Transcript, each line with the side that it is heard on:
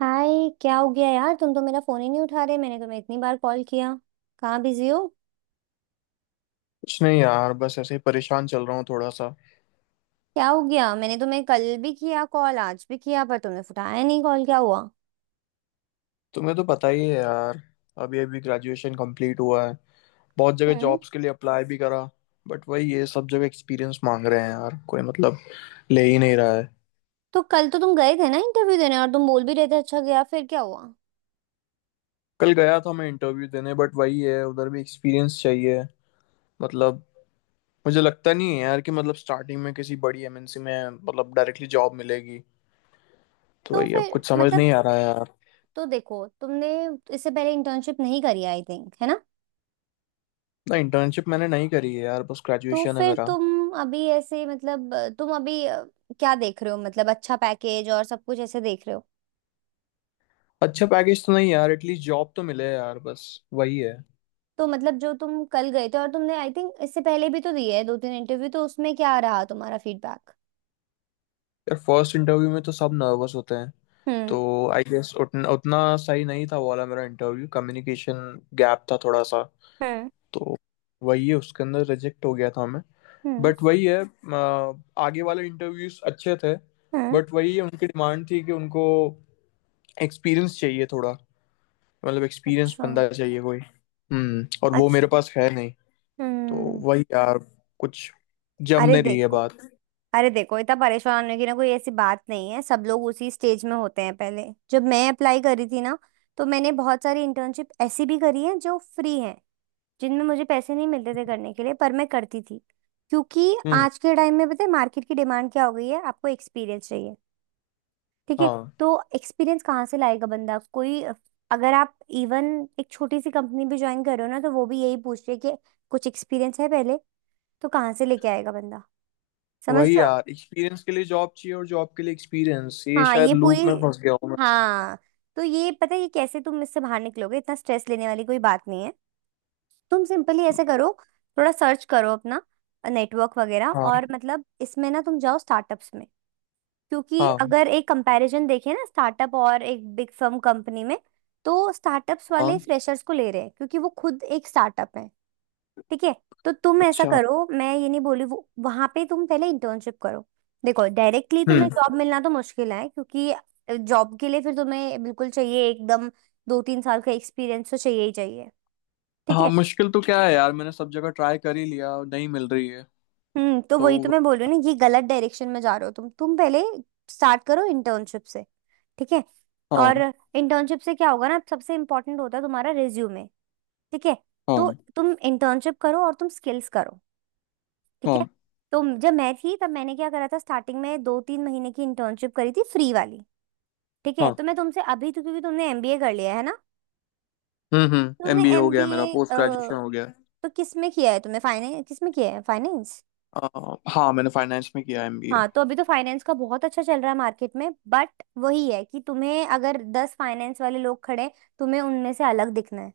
right: हाय। क्या हो गया यार, तुम तो मेरा फोन ही नहीं उठा रहे। मैंने तुम्हें इतनी बार कॉल किया, कहाँ बिजी हो?
left: कुछ नहीं यार, बस ऐसे ही परेशान चल रहा हूँ थोड़ा सा।
right: क्या हो गया? मैंने तुम्हें कल भी किया कॉल, आज भी किया, पर तुमने उठाया नहीं कॉल। क्या हुआ?
left: तुम्हें तो पता ही है यार। अभी अभी ग्रेजुएशन कंप्लीट हुआ है। बहुत जगह
right: हम्म।
left: जॉब्स के लिए अप्लाई भी करा, बट वही, ये सब जगह एक्सपीरियंस मांग रहे हैं यार, कोई मतलब ले ही नहीं रहा है।
right: तो कल तो तुम गए थे ना इंटरव्यू देने, और तुम बोल भी रहे थे अच्छा गया, फिर क्या हुआ?
left: कल गया था मैं इंटरव्यू देने, बट वही है, उधर भी एक्सपीरियंस चाहिए। मतलब मुझे लगता नहीं है यार कि मतलब स्टार्टिंग में किसी बड़ी एमएनसी में मतलब डायरेक्टली जॉब मिलेगी। तो
right: तो
left: वही, अब
right: फिर
left: कुछ समझ
right: मतलब,
left: नहीं आ रहा है यार।
right: तो देखो तुमने इससे पहले इंटर्नशिप नहीं करी, आई थिंक, है ना?
left: ना, इंटर्नशिप मैंने नहीं करी है यार, बस
right: तो
left: ग्रेजुएशन है
right: फिर
left: मेरा।
right: तुम अभी ऐसे मतलब, तुम अभी क्या देख रहे हो मतलब? अच्छा पैकेज और सब कुछ ऐसे देख रहे हो?
left: अच्छा पैकेज तो नहीं यार, एटलीस्ट जॉब तो मिले यार, बस वही है।
right: तो मतलब जो तुम कल गए थे, और तुमने आई थिंक इससे पहले भी तो दिए है 2 3 इंटरव्यू, तो उसमें क्या रहा तुम्हारा फीडबैक?
left: यार फर्स्ट इंटरव्यू में तो सब नर्वस होते हैं
right: हम्म।
left: तो। आई गेस उतना उतना सही नहीं था वो वाला मेरा इंटरव्यू, कम्युनिकेशन गैप था थोड़ा सा
right: हम्म।
left: तो। वही है, उसके अंदर रिजेक्ट हो गया था मैं।
right: हम्म।
left: बट वही है, आगे वाले इंटरव्यूज अच्छे थे।
right: हम्म।
left: बट वही है, उनकी डिमांड थी कि उनको एक्सपीरियंस चाहिए थोड़ा, मतलब एक्सपीरियंस
right: अच्छा।
left: बंदा चाहिए कोई। और वो मेरे
right: अच्छा।
left: पास है नहीं। तो
right: हम्म।
left: वही यार, कुछ जम
right: अरे
left: नहीं रही है
right: देखो,
left: बात।
right: अरे देखो, इतना परेशान होने की ना कोई ऐसी बात नहीं है। सब लोग उसी स्टेज में होते हैं पहले। जब मैं अप्लाई करी थी ना, तो मैंने बहुत सारी इंटर्नशिप ऐसी भी करी है जो फ्री है, जिनमें मुझे पैसे नहीं मिलते थे करने के लिए, पर मैं करती थी। क्योंकि
left: हम्म।
right: आज के टाइम में पता है मार्केट की डिमांड क्या हो गई है, आपको एक्सपीरियंस चाहिए। ठीक है।
left: हाँ
right: तो एक्सपीरियंस कहाँ से लाएगा बंदा कोई? अगर आप इवन एक छोटी सी कंपनी भी ज्वाइन कर रहे हो ना, तो वो भी यही पूछ रही है कि कुछ एक्सपीरियंस है पहले। तो कहाँ से लेके आएगा बंदा? समझ
left: वही
right: रहे हो?
left: यार, एक्सपीरियंस के लिए जॉब चाहिए और जॉब के लिए एक्सपीरियंस, ये
right: हाँ
left: शायद
right: ये
left: लूप
right: पूरी।
left: में फंस गया हूँ मैं।
right: हाँ, तो ये पता है ये कैसे तुम इससे बाहर निकलोगे, इतना स्ट्रेस लेने वाली कोई बात नहीं है। तुम सिंपली ऐसे करो, थोड़ा सर्च करो अपना नेटवर्क वगैरह,
left: हाँ।
right: और मतलब इसमें ना तुम जाओ स्टार्टअप्स में। क्योंकि
left: हाँ।
right: अगर एक कंपैरिजन देखें ना, स्टार्टअप और एक बिग फर्म कंपनी में, तो स्टार्टअप्स वाले
left: हाँ।
right: फ्रेशर्स को ले रहे हैं, क्योंकि वो खुद एक स्टार्टअप है। ठीक है। तो तुम ऐसा
left: अच्छा।
right: करो, मैं ये नहीं बोली वो, वहां पे तुम पहले इंटर्नशिप करो। देखो डायरेक्टली तुम्हें
left: हम्म।
right: जॉब मिलना तो मुश्किल है, क्योंकि जॉब के लिए फिर तुम्हें बिल्कुल चाहिए, एकदम 2 3 साल का एक्सपीरियंस तो चाहिए ही चाहिए। ठीक
left: हाँ,
right: है।
left: मुश्किल तो क्या है यार, मैंने सब जगह ट्राई कर ही लिया और नहीं मिल रही है।
right: हम्म। तो वही तो
left: तो।
right: मैं बोल रही हूँ ना, ये गलत डायरेक्शन में जा रहे हो तुम पहले स्टार्ट करो इंटर्नशिप से। ठीक है।
left: हाँ।
right: और इंटर्नशिप से क्या होगा ना, सबसे इम्पोर्टेंट होता है तुम्हारा रिज्यूमे। ठीक है। तो
left: हाँ।
right: तुम इंटर्नशिप करो और तुम स्किल्स करो। ठीक है।
left: हाँ।
right: तो जब मैं थी तब मैंने क्या करा था, स्टार्टिंग में 2 3 महीने की इंटर्नशिप करी थी, फ्री वाली। ठीक है।
left: हाँ।
right: तो मैं तुमसे अभी तो, क्योंकि तुमने एमबीए कर लिया है ना।
left: हम्म, हम्म,
right: तुमने
left: एमबीए हो गया
right: एमबीए
left: मेरा, पोस्ट ग्रेजुएशन हो गया।
right: तो किस में किया है, तुमने फाइनेंस, किस में किया है, फाइनेंस?
left: हाँ, मैंने फाइनेंस में किया एमबीए।
right: हाँ तो अभी तो फाइनेंस का बहुत अच्छा चल रहा है मार्केट में, बट वही है कि तुम्हें, अगर 10 फाइनेंस वाले लोग खड़े हैं, तुम्हें उनमें से अलग दिखना है।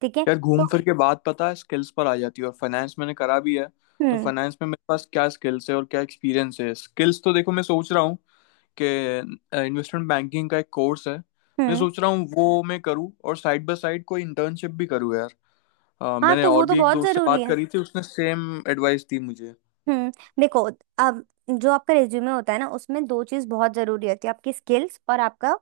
right: ठीक है।
left: यार घूम
right: तो
left: फिर के बात पता है स्किल्स पर आ जाती है, और फाइनेंस मैंने करा भी है। तो
right: हम्म।
left: फाइनेंस में मेरे पास क्या स्किल्स है और क्या एक्सपीरियंस है? स्किल्स तो देखो, मैं सोच रहा हूँ कि इन्वेस्टमेंट बैंकिंग का एक कोर्स है। मैं
right: हम्म।
left: सोच रहा हूँ वो मैं करूँ, और साइड बाय साइड कोई इंटर्नशिप भी करूँ यार।
right: हाँ
left: मैंने
right: तो वो
left: और
right: तो
left: भी एक
right: बहुत
left: दोस्त से
right: जरूरी
left: बात
right: है।
left: करी थी, उसने सेम एडवाइस दी मुझे।
right: हम्म। देखो अब, जो आपका रिज्यूमे होता है ना, उसमें दो चीज बहुत जरूरी होती है, आपकी स्किल्स और आपका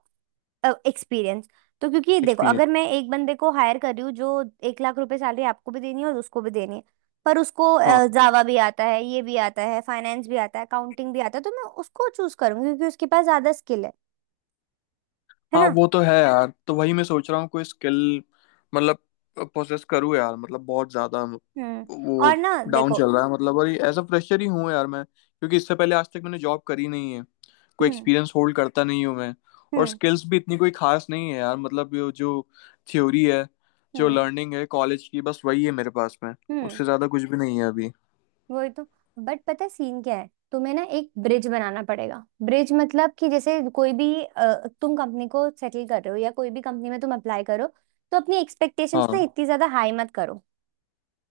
right: एक्सपीरियंस। तो क्योंकि देखो,
left: एक्सपीरियंस।
right: अगर मैं एक बंदे को हायर कर रही हूँ जो 1 लाख रुपए सैलरी, आपको भी देनी है और उसको भी देनी है, पर उसको जावा भी आता है, ये भी आता है, फाइनेंस भी आता है, अकाउंटिंग भी आता है, तो मैं उसको चूज करूंगी, क्योंकि उसके पास ज्यादा स्किल है। है
left: हाँ
right: ना?
left: वो तो है यार, तो वही मैं सोच रहा हूँ कोई स्किल मतलब पोसेस करूँ यार, मतलब बहुत ज्यादा
right: हम्म।
left: वो
right: और ना
left: डाउन
right: देखो।
left: चल रहा है, मतलब और एज अ फ्रेशर ही हूँ यार मैं, क्योंकि इससे पहले आज तक मैंने जॉब करी नहीं है, कोई
right: हम्म।
left: एक्सपीरियंस होल्ड करता नहीं हूँ मैं। और
right: हम्म।
left: स्किल्स भी इतनी कोई खास नहीं है यार, मतलब ये जो थ्योरी है, जो
right: हम्म।
left: लर्निंग है कॉलेज की, बस वही है मेरे पास में।
right: हम्म।
left: उससे ज़्यादा कुछ भी नहीं है अभी।
right: वही तो। बट पता है सीन क्या है, तुम्हें ना एक ब्रिज बनाना पड़ेगा। ब्रिज मतलब कि जैसे कोई भी तुम कंपनी को सेटल कर रहे हो, या कोई भी कंपनी में तुम अप्लाई करो, तो अपनी एक्सपेक्टेशंस ना
left: हाँ
right: इतनी ज्यादा हाई मत करो।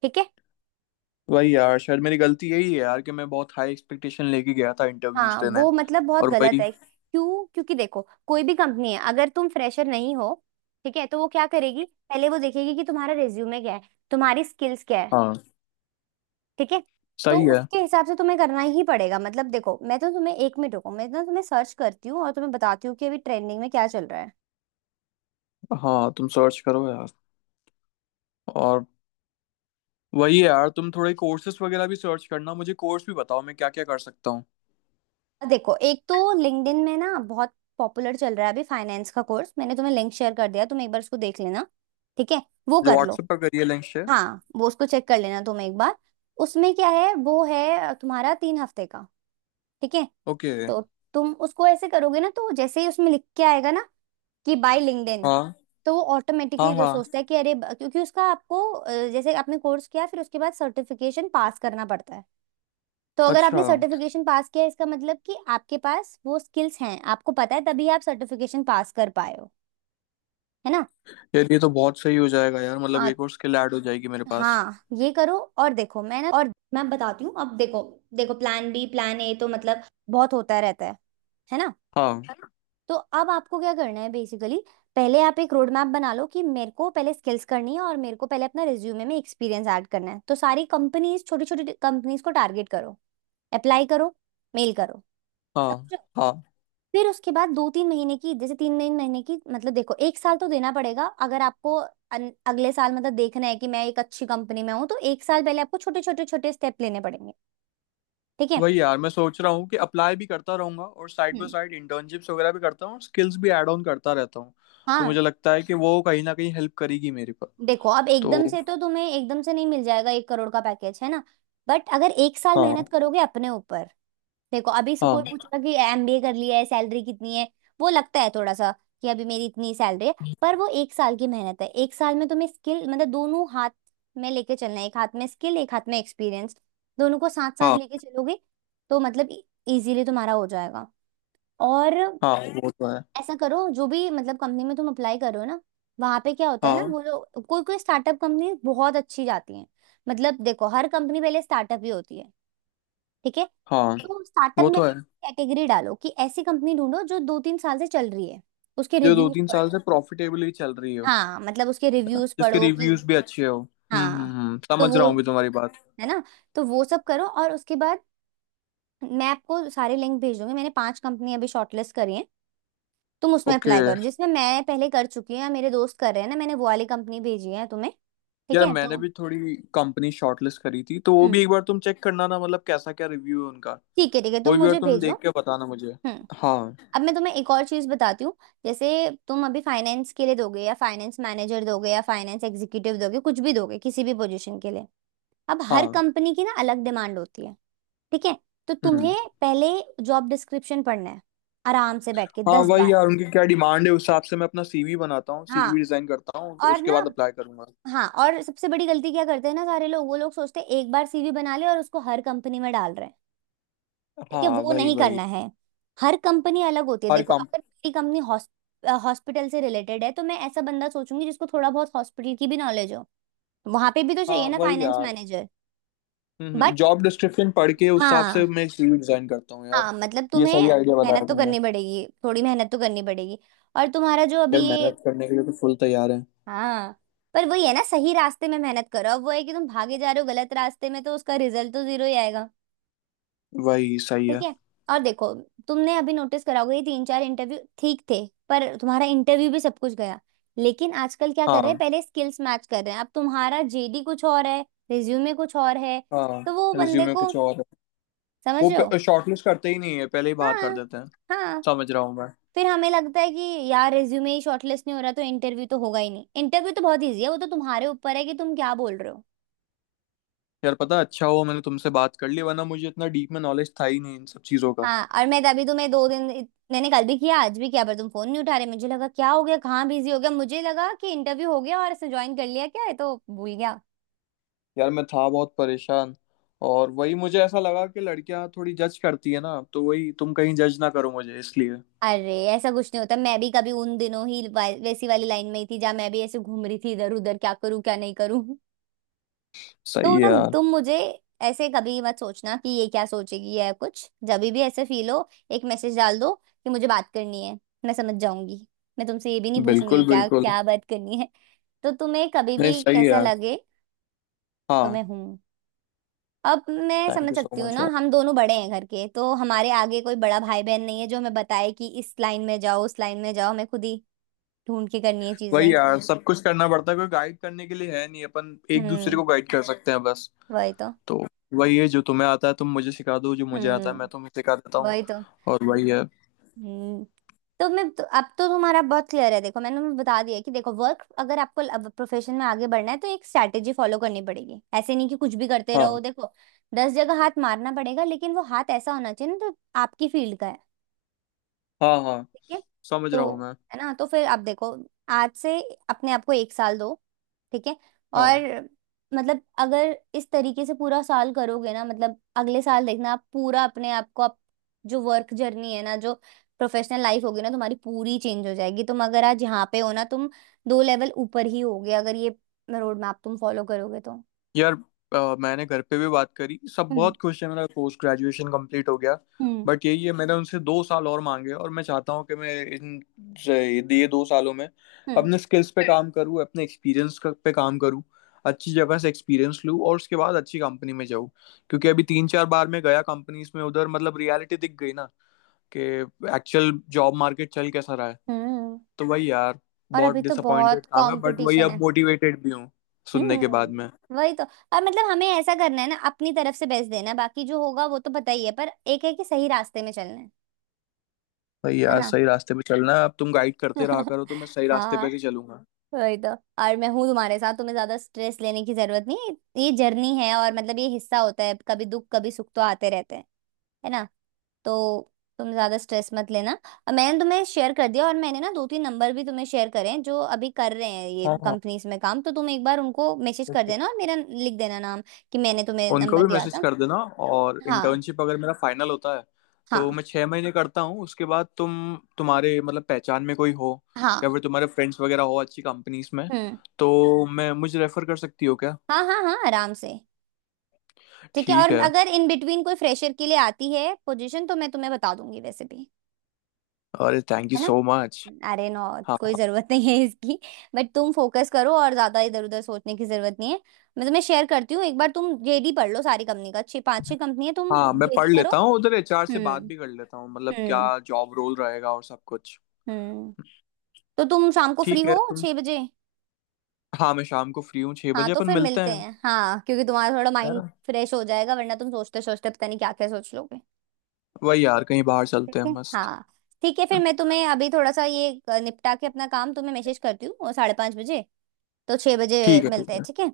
right: ठीक है।
left: वही यार, शायद मेरी गलती यही है यार कि मैं बहुत हाई एक्सपेक्टेशन लेके गया था इंटरव्यूज
right: हाँ
left: देने,
right: वो मतलब बहुत
left: और
right: गलत
left: वही।
right: है। क्यों, क्योंकि देखो कोई भी कंपनी है, अगर तुम फ्रेशर नहीं हो, ठीक है, तो वो क्या करेगी, पहले वो देखेगी कि तुम्हारा रिज्यूमे क्या है, तुम्हारी स्किल्स क्या है।
left: हाँ
right: ठीक है। तो
left: सही है।
right: उसके हिसाब से तुम्हें करना ही पड़ेगा। मतलब देखो मैं तो तुम्हें, एक मिनट रुको, मैं ना तुम्हें सर्च करती हूँ और तुम्हें बताती हूँ कि अभी ट्रेंडिंग में क्या चल रहा है।
left: हाँ, तुम सर्च करो यार। और वही है यार, तुम थोड़े कोर्सेज वगैरह भी सर्च करना, मुझे कोर्स भी बताओ, मैं क्या क्या कर सकता हूँ।
right: देखो एक तो लिंक्डइन में ना बहुत पॉपुलर चल रहा है अभी फाइनेंस का कोर्स। मैंने तुम्हें लिंक शेयर कर दिया, तुम एक बार उसको देख लेना। ठीक है। वो
left: जो
right: कर लो।
left: व्हाट्सएप पर करिए लिंक शेयर।
right: हाँ वो उसको चेक कर लेना तुम एक बार। उसमें क्या है, वो है तुम्हारा 3 हफ्ते का। ठीक है।
left: ओके।
right: तो तुम उसको ऐसे करोगे ना, तो जैसे ही उसमें लिख के आएगा ना कि बाय लिंक्डइन,
left: हाँ।
right: तो वो
left: हाँ।
right: ऑटोमेटिकली जो
left: हाँ।
right: सोचता है कि अरे क्योंकि उसका आपको जैसे आपने कोर्स किया, फिर उसके बाद सर्टिफिकेशन पास करना पड़ता है। तो अगर
left: अच्छा।
right: आपने सर्टिफिकेशन पास किया, इसका मतलब कि आपके पास वो स्किल्स हैं, आपको पता है, तभी आप सर्टिफिकेशन पास कर पाए हो। है ना?
left: यार ये तो बहुत सही हो जाएगा यार, मतलब
right: हाँ।
left: एक और स्किल ऐड हो जाएगी मेरे पास।
right: हाँ ये करो, और देखो मैं ना, और मैं बताती हूँ, अब देखो। देखो प्लान बी, प्लान ए तो मतलब बहुत होता रहता है। है ना?
left: हाँ।
right: तो अब आपको क्या करना है बेसिकली, पहले आप एक रोड मैप बना लो कि मेरे को पहले स्किल्स करनी है, और मेरे को पहले अपना रिज्यूमे में एक्सपीरियंस ऐड करना है। तो सारी कंपनीज, छोटी छोटी कंपनीज को टारगेट करो, अप्लाई करो, मेल करो,
left: हाँ।
right: समझो।
left: हाँ।
right: फिर उसके बाद 2 3 महीने की, जैसे 3 3 महीने की, मतलब देखो एक साल तो देना पड़ेगा। अगर आपको अगले साल मतलब देखना है कि मैं एक अच्छी कंपनी में हूँ, तो एक साल पहले आपको छोटे छोटे छोटे स्टेप लेने पड़ेंगे। ठीक है।
left: वही यार, मैं सोच रहा हूँ कि अप्लाई भी करता रहूंगा और side by
right: hmm.
left: Side internships वगैरह भी करता हूँ, स्किल्स भी ऐड ऑन करता रहता हूँ। तो
right: हाँ
left: मुझे लगता है कि वो कहीं ना कहीं हेल्प करेगी मेरे पर।
right: देखो, अब
left: तो।
right: एकदम से तो तुम्हें, एकदम से नहीं मिल जाएगा 1 करोड़ का पैकेज, है ना? बट अगर एक साल मेहनत
left: हाँ।
right: करोगे अपने ऊपर, देखो अभी से कोई
left: हाँ।
right: पूछेगा कि एमबीए कर लिया है, सैलरी कितनी है, वो लगता है थोड़ा सा कि अभी मेरी इतनी सैलरी है, पर वो एक साल की मेहनत है। एक साल में तुम्हें स्किल मतलब, दोनों हाथ में लेके चलना है, एक हाथ में स्किल एक हाथ में एक्सपीरियंस, दोनों को साथ साथ
left: हाँ।
right: लेके चलोगे तो मतलब इजीली तुम्हारा हो जाएगा। और
left: हाँ। वो तो है।
right: ऐसा करो, जो भी मतलब कंपनी में तुम अप्लाई करो ना, वहां पे क्या होता है ना,
left: हाँ।
right: वो लोग कोई कोई स्टार्टअप कंपनी बहुत अच्छी जाती है। मतलब देखो हर कंपनी पहले स्टार्टअप ही होती है। ठीक है।
left: हाँ।
right: तो स्टार्टअप
left: वो
right: में
left: तो
right: भी
left: है,
right: कैटेगरी डालो कि ऐसी कंपनी ढूंढो जो 2 3 साल से चल रही है। उसके
left: जो दो
right: रिव्यूज
left: तीन साल
right: पढ़ो।
left: से प्रॉफिटेबली चल रही हो,
right: हाँ
left: है
right: मतलब उसके
left: ना,
right: रिव्यूज
left: जिसके
right: पढ़ो कि।
left: रिव्यूज भी अच्छे हो। हम्म, हम्म,
right: हाँ
left: हम्म,
right: तो
left: समझ रहा
right: वो,
left: हूँ भी तुम्हारी बात।
right: है ना। तो वो सब करो और उसके बाद मैं आपको सारे लिंक भेज दूंगी। मैंने 5 कंपनी अभी शॉर्टलिस्ट करी हैं। तुम उसमें
left: ओके।
right: अप्लाई करो, जिसमें मैं पहले कर चुकी हूँ या मेरे दोस्त कर रहे हैं ना, मैंने वो वाली कंपनी भेजी है तुम्हें। ठीक
left: यार
right: है
left: मैंने
right: तो।
left: भी थोड़ी कंपनी शॉर्टलिस्ट करी थी, तो वो भी
right: हम्म।
left: एक बार तुम चेक करना ना, मतलब कैसा क्या रिव्यू है उनका।
right: ठीक है ठीक है,
left: वो
right: तुम
left: भी एक बार
right: मुझे
left: तुम
right: भेजो।
left: देख के बताना मुझे।
right: हम्म।
left: हाँ।
right: अब मैं तुम्हें एक और चीज बताती हूँ। जैसे तुम अभी फाइनेंस के लिए दोगे, या फाइनेंस मैनेजर दोगे, या फाइनेंस एग्जीक्यूटिव दोगे, कुछ भी दोगे किसी भी पोजीशन के लिए, अब हर
left: हाँ।
right: कंपनी की ना अलग डिमांड होती है। ठीक है। तो
left: हम्म।
right: तुम्हें पहले जॉब डिस्क्रिप्शन पढ़ना है, आराम से बैठ के
left: हाँ
right: दस
left: वही
right: बार
left: यार, उनकी क्या डिमांड है, उस हिसाब से मैं अपना सीवी बनाता हूँ,
right: हाँ
left: सीवी डिजाइन करता हूँ,
right: और
left: उसके
right: ना,
left: बाद अप्लाई करूंगा।
right: हाँ और सबसे बड़ी गलती क्या करते हैं ना सारे लोग, वो लोग सोचते हैं एक बार सीवी बना ले और उसको हर कंपनी में डाल रहे हैं। ठीक है,
left: हाँ
right: वो
left: वही
right: नहीं
left: वही।
right: करना है। हर कंपनी अलग होती है।
left: हर
right: देखो
left: कम
right: अगर मेरी कंपनी हॉस्पिटल से रिलेटेड है, तो मैं ऐसा बंदा सोचूंगी जिसको थोड़ा बहुत हॉस्पिटल की भी नॉलेज हो, वहां पे भी तो
left: हाँ
right: चाहिए ना
left: वही
right: फाइनेंस
left: यार।
right: मैनेजर। बट
left: जॉब डिस्क्रिप्शन पढ़ के उस हिसाब
right: हाँ,
left: से मैं एक सीवी डिजाइन करता हूँ यार।
right: हाँ मतलब
left: ये सही
right: तुम्हें
left: आइडिया
right: मेहनत
left: बताया
right: तो
left: तुमने।
right: करनी पड़ेगी, थोड़ी मेहनत तो करनी पड़ेगी। और तुम्हारा जो अभी
left: यार
right: ये,
left: मेहनत करने के लिए तो फुल तैयार है।
right: हाँ पर वही है ना, सही रास्ते में मेहनत करो। अब वो है कि तुम भागे जा रहे हो गलत रास्ते में, तो उसका रिजल्ट तो जीरो ही आएगा।
left: वही सही
right: ठीक
left: है।
right: है। और देखो तुमने अभी नोटिस करा होगा, ये 3 4 इंटरव्यू ठीक थे, पर तुम्हारा इंटरव्यू भी सब कुछ गया, लेकिन आजकल क्या कर रहे हैं,
left: हाँ।
right: पहले स्किल्स मैच कर रहे हैं। अब तुम्हारा जेडी कुछ और है, रिज्यूमे कुछ और है,
left: हाँ।
right: तो वो बंदे
left: रिज्यूमे
right: को,
left: कुछ और है।
right: समझ रहे हो?
left: वो शॉर्टलिस्ट करते ही नहीं है, पहले ही बाहर कर
right: हाँ।
left: देते हैं।
right: हाँ
left: समझ रहा हूँ मैं।
right: फिर हमें लगता है कि यार रिज्यूमे ही शॉर्टलिस्ट नहीं हो रहा, तो इंटरव्यू तो होगा ही नहीं। इंटरव्यू तो बहुत ईजी है, वो तो तुम्हारे ऊपर है कि तुम क्या बोल रहे हो।
left: यार पता है, अच्छा हुआ मैंने तुमसे बात कर ली, वरना मुझे इतना डीप में नॉलेज था ही नहीं इन सब चीज़ों का।
right: हाँ और मैं तभी तुम्हें 2 दिन, मैंने कल भी किया आज भी किया, पर तुम फोन नहीं उठा रहे, मुझे लगा क्या हो गया, कहाँ बिजी हो गया, मुझे लगा कि इंटरव्यू हो गया और इसने ज्वाइन कर लिया क्या है, तो भूल गया।
left: यार मैं था बहुत परेशान। और वही मुझे ऐसा लगा कि लड़कियां थोड़ी जज करती है ना, तो वही तुम कहीं जज ना करो मुझे इसलिए।
right: अरे ऐसा कुछ नहीं होता, मैं भी कभी उन दिनों ही वैसी वाली लाइन में ही थी जहाँ मैं भी ऐसे घूम रही थी इधर उधर, क्या करूँ क्या नहीं करूँ।
left: सही
right: तो
left: है
right: ना,
left: यार।
right: तुम मुझे ऐसे कभी मत सोचना कि ये क्या सोचेगी या कुछ। जब भी ऐसे फील हो एक मैसेज डाल दो कि मुझे बात करनी है। मैं समझ जाऊंगी। मैं तुमसे ये भी नहीं पूछूंगी
left: बिल्कुल,
right: क्या
left: बिल्कुल।
right: क्या बात करनी है। तो तुम्हें कभी
left: नहीं,
right: भी
left: सही है
right: ऐसा
left: यार।
right: लगे तो
left: हाँ।
right: मैं हूँ। अब मैं
left: थैंक
right: समझ
left: यू
right: सकती
left: सो
right: हूँ
left: मच
right: ना,
left: यार।
right: हम दोनों बड़े हैं घर के, तो हमारे आगे कोई बड़ा भाई बहन नहीं है जो हमें बताए कि इस लाइन में जाओ उस लाइन में जाओ। हमें खुद ही ढूंढ के करनी है चीजें।
left: वही यार, सब कुछ करना पड़ता है, कोई गाइड करने के लिए है नहीं, अपन एक दूसरे
right: हम्म।
left: को गाइड कर सकते हैं बस।
right: वही तो।
left: तो वही है, जो तुम्हें आता है तुम मुझे सिखा दो, जो मुझे आता है मैं तुम्हें
right: हम्म।
left: सिखा देता हूँ।
right: वही तो
left: और
right: तो,
left: वही है।
right: हम्म। तो मैं तो, अब तो तुम्हारा बहुत क्लियर है। देखो, मैंने तुम्हें बता दिया है कि देखो, वर्क, अगर आपको प्रोफेशन में आगे बढ़ना है तो एक स्ट्रैटेजी फॉलो करनी पड़ेगी। ऐसे नहीं कि कुछ भी करते
left: हाँ।
right: रहो। देखो, 10 जगह हाथ मारना पड़ेगा लेकिन वो हाथ ऐसा होना चाहिए ना तो आपकी फील्ड का है।
left: हाँ। हाँ।
right: ठीक है?
left: समझ रहा हूँ
right: तो,
left: मैं।
right: है ना, तो फिर आप देखो, आज से अपने आप को एक साल दो। ठीक है? और,
left: हाँ।
right: मतलब अगर इस तरीके से पूरा साल करोगे ना, मतलब अगले साल देखना, आप पूरा अपने आप को, आप जो वर्क जर्नी है ना, जो प्रोफेशनल लाइफ होगी ना तुम्हारी, पूरी चेंज हो जाएगी। तुम अगर आज यहाँ पे हो ना, तुम 2 लेवल ऊपर ही होगे अगर ये रोड मैप तुम फॉलो करोगे तो।
left: यार मैंने घर पे भी बात करी, सब
right: हम्म।
left: बहुत खुश है, मेरा पोस्ट ग्रेजुएशन कंप्लीट हो गया।
right: हम्म।
left: बट यही है, मैंने उनसे 2 साल और मांगे, और मैं चाहता हूँ कि मैं से- ये 2 सालों में
right: हम्म।
left: अपने स्किल्स पे काम करूँ, अपने एक्सपीरियंस पे काम करूँ, अच्छी जगह से एक्सपीरियंस लूँ और उसके बाद अच्छी कंपनी में जाऊँ। क्योंकि अभी 3-4 बार मैं गया कंपनीज में उधर, मतलब रियलिटी दिख गई ना कि एक्चुअल जॉब मार्केट चल कैसा रहा है।
right: हम्म।
left: तो वही यार,
right: और
left: बहुत
right: अभी तो
left: डिसअपॉइंटेड
right: बहुत
left: था मैं, बट वही
right: कंपटीशन
left: अब
right: है।
left: मोटिवेटेड भी हूँ सुनने के बाद में।
right: हम्म, वही तो। अब मतलब हमें ऐसा करना है ना, अपनी तरफ से बेस्ट देना है। बाकी जो होगा वो तो पता ही है, पर एक है कि सही रास्ते में चलना है।
left: भाई
right: है
left: यार
right: ना?
left: सही रास्ते पे चलना है, अब तुम गाइड करते रहा करो तो मैं सही रास्ते पे
right: हाँ,
left: ही चलूंगा।
right: वही तो। और मैं हूँ तुम्हारे साथ, तुम्हें ज्यादा स्ट्रेस लेने की जरूरत नहीं है। ये जर्नी है और मतलब ये हिस्सा होता है। कभी दुख कभी सुख तो आते रहते हैं। है ना? तो तुम ज्यादा स्ट्रेस मत लेना। और मैंने तुम्हें शेयर कर दिया, और मैंने ना दो तीन नंबर भी तुम्हें शेयर करे हैं जो अभी कर रहे हैं ये
left: हाँ। हाँ।
right: कंपनीज में काम। तो तुम एक बार उनको मैसेज कर
left: ओके।
right: देना और मेरा लिख देना नाम कि मैंने तुम्हें
left: उनको
right: नंबर
left: भी
right: दिया
left: मैसेज
right: था।
left: कर देना। और
right: हाँ
left: इंटर्नशिप अगर मेरा फाइनल होता है तो
right: हाँ
left: मैं 6 महीने करता हूँ, उसके बाद तुम, तुम्हारे मतलब पहचान में कोई हो, या
right: हाँ।
left: फिर तुम्हारे फ्रेंड्स वगैरह हो अच्छी कंपनीज में,
right: हम्म।
left: तो मैं, मुझे रेफर कर सकती हो क्या?
right: हाँ हाँ हाँ, आराम से। ठीक है,
left: ठीक
right: और
left: है।
right: अगर इन बिटवीन कोई फ्रेशर के लिए आती है पोजीशन तो मैं तुम्हें बता दूंगी वैसे भी।
left: अरे थैंक यू
right: है ना?
left: So much.
right: अरे नो,
left: हाँ।
right: कोई जरूरत नहीं है इसकी। बट तुम फोकस करो और ज्यादा इधर उधर सोचने की जरूरत नहीं है। मतलब मैं तुम्हें शेयर करती हूँ, एक बार तुम जेडी पढ़ लो सारी कंपनी का। छह पांच छह कंपनी है। तुम
left: हाँ मैं
right: जेडी
left: पढ़
right: करो।
left: लेता हूँ, उधर एचआर से बात
right: हम्म।
left: भी कर लेता हूँ, मतलब
right: हम्म।
left: क्या जॉब रोल रहेगा और सब कुछ।
right: हम्म। तो तुम शाम को फ्री
left: ठीक है
right: हो
left: तुम।
right: 6 बजे?
left: हाँ, मैं शाम को फ्री हूँ, छह
right: हाँ
left: बजे
right: तो
left: अपन
right: फिर
left: मिलते
right: मिलते
left: हैं।
right: हैं, हाँ, क्योंकि तुम्हारा थोड़ा
left: है
right: माइंड
left: ना,
right: फ्रेश हो जाएगा, वरना तुम सोचते सोचते पता नहीं क्या क्या सोच लोगे।
left: वही यार कहीं बाहर
right: ठीक
left: चलते हैं
right: है,
left: मस्त।
right: हाँ। ठीक है, फिर मैं तुम्हें अभी थोड़ा सा ये निपटा के अपना काम तुम्हें मैसेज करती हूँ, और 5:30 बजे, तो 6 बजे
left: ठीक है,
right: मिलते
left: ठीक
right: हैं।
left: है।
right: ठीक है।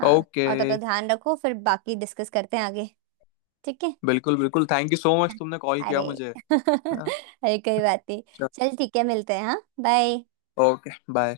right: हाँ,
left: ओके।
right: और तब तक ध्यान रखो, फिर बाकी डिस्कस करते हैं आगे। ठीक है।
left: बिल्कुल, बिल्कुल, थैंक यू सो मच तुमने कॉल
right: अरे।
left: किया मुझे। हाँ।
right: अरे, कोई बात नहीं।
left: चल।
right: चल ठीक है, मिलते हैं। हाँ, बाय।
left: Okay bye.